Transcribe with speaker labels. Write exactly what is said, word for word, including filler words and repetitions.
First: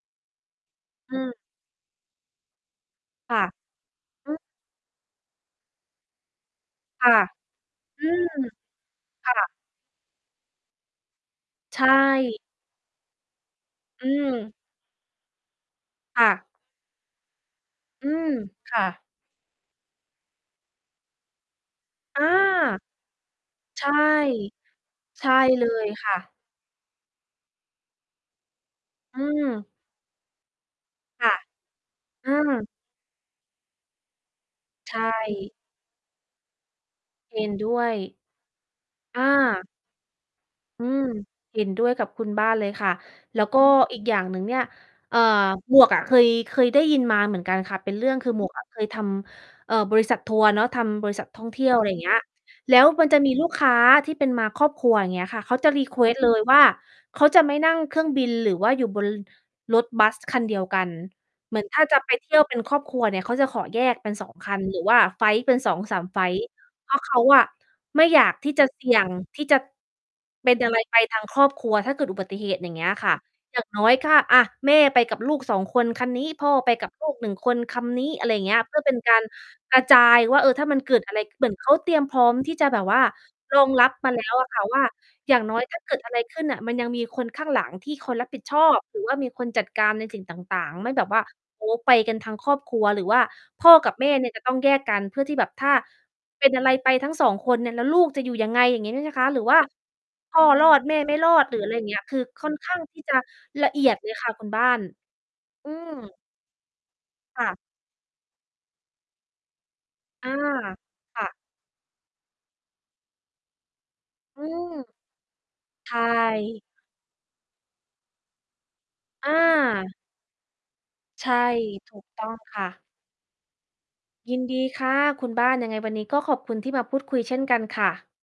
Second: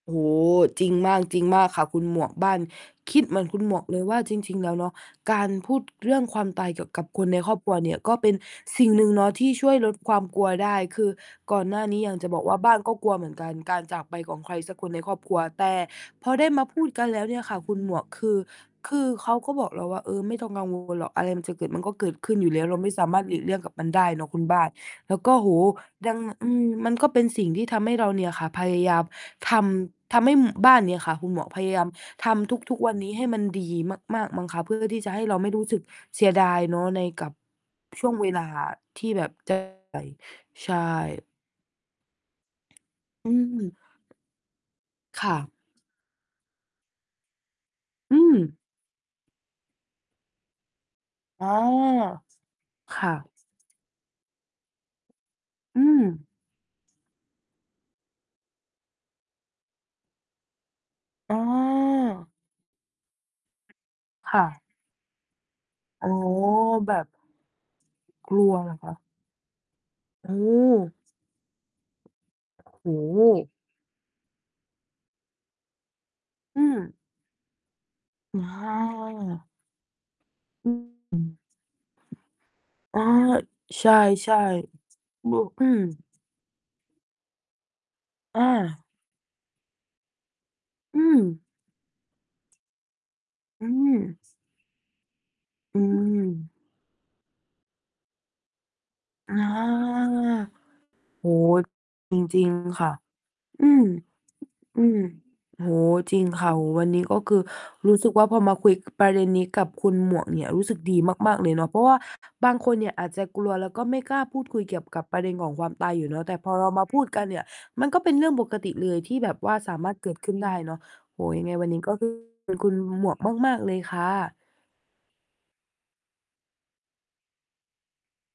Speaker 1: โอ้โฮ จริงมา
Speaker 2: อื
Speaker 1: ก
Speaker 2: อ
Speaker 1: จริงมากค่ะคุณหมวก บ้านคิด
Speaker 2: ค
Speaker 1: เหม
Speaker 2: ่
Speaker 1: ื
Speaker 2: ะ
Speaker 1: อนคุณหมวกเลยว่า
Speaker 2: อื
Speaker 1: จ
Speaker 2: อ
Speaker 1: ริง ๆ แล้วเนาะ การพูดเรื่องความตายเกี่ยวก
Speaker 2: ค
Speaker 1: ับ
Speaker 2: ่ะ
Speaker 1: คนในครอบครัวเนี่ย
Speaker 2: อื
Speaker 1: ก็เป
Speaker 2: อ
Speaker 1: ็นสิ่งหนึ่งเน
Speaker 2: ค
Speaker 1: าะ
Speaker 2: ่
Speaker 1: ที
Speaker 2: ะ
Speaker 1: ่ช่วยลดความกลัวได้ คือก่อนหน
Speaker 2: ใช
Speaker 1: ้านี้อยากจะ
Speaker 2: ่
Speaker 1: บอกว่าบ้านก็กลัวเหมือนกัน การจา
Speaker 2: อ
Speaker 1: ก
Speaker 2: ื
Speaker 1: ไปของใค
Speaker 2: ม
Speaker 1: รสักคนในครอบครัว แต่
Speaker 2: ค
Speaker 1: พ
Speaker 2: ่
Speaker 1: อไ
Speaker 2: ะ
Speaker 1: ด้มาพูดกันแล้วเนี่ยค่ะคุณหมวก
Speaker 2: อื
Speaker 1: ค
Speaker 2: ม
Speaker 1: ือ
Speaker 2: ค่
Speaker 1: คื
Speaker 2: ะ
Speaker 1: อเขาก็บอกเราว่า "เออไม่ต้องกัง วล หรอก อะไรมันจะเกิดมันก็เกิด
Speaker 2: อา
Speaker 1: ขึ้นอยู่แล้ว" เราไม่สามารถหลีกเลี่ยงกับ
Speaker 2: ใ
Speaker 1: ม
Speaker 2: ช
Speaker 1: ัน
Speaker 2: ่
Speaker 1: ได้เนาะคุณบ้าน แล้ว
Speaker 2: ใช
Speaker 1: ก
Speaker 2: ่
Speaker 1: ็ โอ้โฮ
Speaker 2: เลยค
Speaker 1: ด
Speaker 2: ่
Speaker 1: ัง
Speaker 2: ะ
Speaker 1: อืม มันก็เป็นสิ่งที่ทำให้เราเนี่ยค่ะ พยายาม
Speaker 2: อื
Speaker 1: ท
Speaker 2: ม
Speaker 1: ำ ทำให้บ้านเนี่ยค่ะ
Speaker 2: ค
Speaker 1: คุ
Speaker 2: ่
Speaker 1: ณ
Speaker 2: ะ
Speaker 1: หมวก พยายามท
Speaker 2: อื
Speaker 1: ำ
Speaker 2: ม
Speaker 1: ทุก ๆ วันนี้ให้มันดีมาก ๆ มั้งคะ เพื่อ
Speaker 2: ใช
Speaker 1: ที่จะให้เราไม่
Speaker 2: ่
Speaker 1: รู้สึกเสียดายเนาะในกับ
Speaker 2: เห็น ด้วย
Speaker 1: ช่วงเวลาที่แ
Speaker 2: อ
Speaker 1: บบ จะ
Speaker 2: า
Speaker 1: [unintelligible] ใช
Speaker 2: อืม
Speaker 1: ่
Speaker 2: เห็นด้วยกับคุณบ้านเลยค่ะ
Speaker 1: อื
Speaker 2: แล้วก็
Speaker 1: ม
Speaker 2: อีกอย่างหนึ่งเนี่ย เอ่อ
Speaker 1: ค่ะ
Speaker 2: หมวกอ่ะเคย เคยได้ยินมาเหมือนกันค่ะ เป็นเรื่
Speaker 1: อ
Speaker 2: อ
Speaker 1: ื
Speaker 2: ง คือหมว
Speaker 1: ม
Speaker 2: กอะเคยทำ เอ่อ บริษัททัวร์เนาะ ทำบริษัทท
Speaker 1: อ
Speaker 2: ่
Speaker 1: ๋
Speaker 2: อ
Speaker 1: อ
Speaker 2: งเที่ยว อะไรอย่างเงี้ย แล้ว
Speaker 1: ค
Speaker 2: มัน
Speaker 1: ่
Speaker 2: จะ
Speaker 1: ะ
Speaker 2: มีลูกค้าที่เป็นมาครอบครัว อย่างเงี้ยค่ะ เขาจะ
Speaker 1: อื
Speaker 2: รีเค
Speaker 1: ม
Speaker 2: วสต์เลยว่า เขาจะไม่นั่งเครื่องบินหรือว่าอยู่บน ร รถบัสคันเดียวกัน
Speaker 1: อ๋อ
Speaker 2: เหมือนถ้าจะไปเที่ยวเป็นครอบครัวเนี่ยเขาจะขอแยกเป็น สอ
Speaker 1: ค
Speaker 2: ง
Speaker 1: ่ะ
Speaker 2: คัน หรือว่าไฟลต์เป็น สองสา
Speaker 1: อ๋
Speaker 2: ม
Speaker 1: อ
Speaker 2: ไฟลต์ เ
Speaker 1: แ
Speaker 2: พ
Speaker 1: บ
Speaker 2: ราะ
Speaker 1: บ
Speaker 2: เขาอะไม่อยา
Speaker 1: ก
Speaker 2: ก
Speaker 1: ล
Speaker 2: ท
Speaker 1: ั
Speaker 2: ี่
Speaker 1: ว
Speaker 2: จะ
Speaker 1: เหรอ
Speaker 2: เส
Speaker 1: ค
Speaker 2: ี
Speaker 1: ะ?
Speaker 2: ่ยงที่จะ
Speaker 1: อื
Speaker 2: เป็นอะไร
Speaker 1: ม
Speaker 2: ไปทางครอบครัวถ้าเกิดอุบัติเหตุ อย่างเง
Speaker 1: โ
Speaker 2: ี
Speaker 1: อ
Speaker 2: ้ย
Speaker 1: ้
Speaker 2: ค่ะ
Speaker 1: โฮ
Speaker 2: อย่างน้อย ค่า อะ แม่ไปกับลูก สอง คนคันนี้พ่อ
Speaker 1: อื
Speaker 2: ไป
Speaker 1: ม
Speaker 2: กับลูก หนึ่ง คนคำนี้ อะไรอ
Speaker 1: อ
Speaker 2: ย่างนี้ เพื่อเป็นการ
Speaker 1: า
Speaker 2: กระจายว่า เออ ถ้
Speaker 1: อ
Speaker 2: า
Speaker 1: ื
Speaker 2: มันเกิดอะ
Speaker 1: อ
Speaker 2: ไร ข เหมือนเขา เตรียมพร้อมที่จะแบบว
Speaker 1: อ๋
Speaker 2: ่
Speaker 1: อ
Speaker 2: ารอง
Speaker 1: ใช
Speaker 2: รับมาแล้ว
Speaker 1: ่
Speaker 2: อะค่ะว่า
Speaker 1: ๆ โบ
Speaker 2: อย่างน้อ
Speaker 1: อ
Speaker 2: ย
Speaker 1: ื
Speaker 2: ถ้
Speaker 1: ม
Speaker 2: าเกิดอะไรขึ้นอะมันยังมีคนข้างหลังที่คนรับผ
Speaker 1: อ
Speaker 2: ิดชอบ
Speaker 1: า
Speaker 2: หรือว่ามีคนจัดการในสิ่งต่าง ๆ ไม่
Speaker 1: อื
Speaker 2: แบบว่า
Speaker 1: ม
Speaker 2: โอ้โฮ ไปกันทั้งครอบครัว หรือว่า
Speaker 1: อ
Speaker 2: พ่อ
Speaker 1: ื
Speaker 2: กับแม่
Speaker 1: ม
Speaker 2: เนี่ยจะต้องแยกกันเพื่อที่แบบ ถ้า
Speaker 1: อื
Speaker 2: เป็
Speaker 1: ม
Speaker 2: นอะไรไปทั้งสองคน แล้วลูกจะอยู่ยังไง อย่างงี้นี่นะคะ
Speaker 1: อา
Speaker 2: หรือว่าพ่อรอดแม่ไม่
Speaker 1: โอ
Speaker 2: ร
Speaker 1: ้
Speaker 2: อด
Speaker 1: โฮ
Speaker 2: หรืออะไรอย่างเงี้ย ค
Speaker 1: จ
Speaker 2: ือ
Speaker 1: ร
Speaker 2: ค
Speaker 1: ิ
Speaker 2: ่
Speaker 1: ง
Speaker 2: อนข้าง
Speaker 1: ๆ ค่ะ
Speaker 2: ที่จะ
Speaker 1: อื
Speaker 2: ละเอ
Speaker 1: ม
Speaker 2: ียดเลยค่ะคุณบ้า
Speaker 1: อ
Speaker 2: น
Speaker 1: ืม โอ้
Speaker 2: อื
Speaker 1: โฮ จ
Speaker 2: ม
Speaker 1: ริงค่ะ วันนี้ก็คื
Speaker 2: ค
Speaker 1: อ
Speaker 2: ่ะ
Speaker 1: รู้สึกว่า พอมาคุยประเด็นนี้กับคุณหมว
Speaker 2: อ
Speaker 1: ก
Speaker 2: า
Speaker 1: เนี่ย รู้สึกดี
Speaker 2: ค่
Speaker 1: ม
Speaker 2: ะ
Speaker 1: าก ๆ เลยเนาะ เพราะว่าบางคนเนี่ยอาจจะกลัว แล้วก็ไม่กล้าพ
Speaker 2: อ
Speaker 1: ู
Speaker 2: ื
Speaker 1: ดคุย
Speaker 2: ม
Speaker 1: เกี่ยวกับประเด็นของความต
Speaker 2: ใช
Speaker 1: ายอยู่เนาะ แต่พอ
Speaker 2: ่
Speaker 1: เรามาพูดกันเนี่ย มันก็เป็นเรื่องปกติเลยที่แ
Speaker 2: อ
Speaker 1: บบว่าสามาร
Speaker 2: า
Speaker 1: ถเกิดขึ้นได้เนาะ โอ
Speaker 2: ใ
Speaker 1: ้
Speaker 2: ช
Speaker 1: โฮ
Speaker 2: ่
Speaker 1: ยังไงวันนี้ ก
Speaker 2: ถ
Speaker 1: ็
Speaker 2: ูกต้องค่
Speaker 1: คุณ
Speaker 2: ะ
Speaker 1: หมวกมาก ๆ เลยค่
Speaker 2: ย
Speaker 1: ะ
Speaker 2: ินดีค่ะคุณบ้าน ยังไงวันนี้ก็ขอบคุณที่มาพูดคุยเช่นกันค่ะ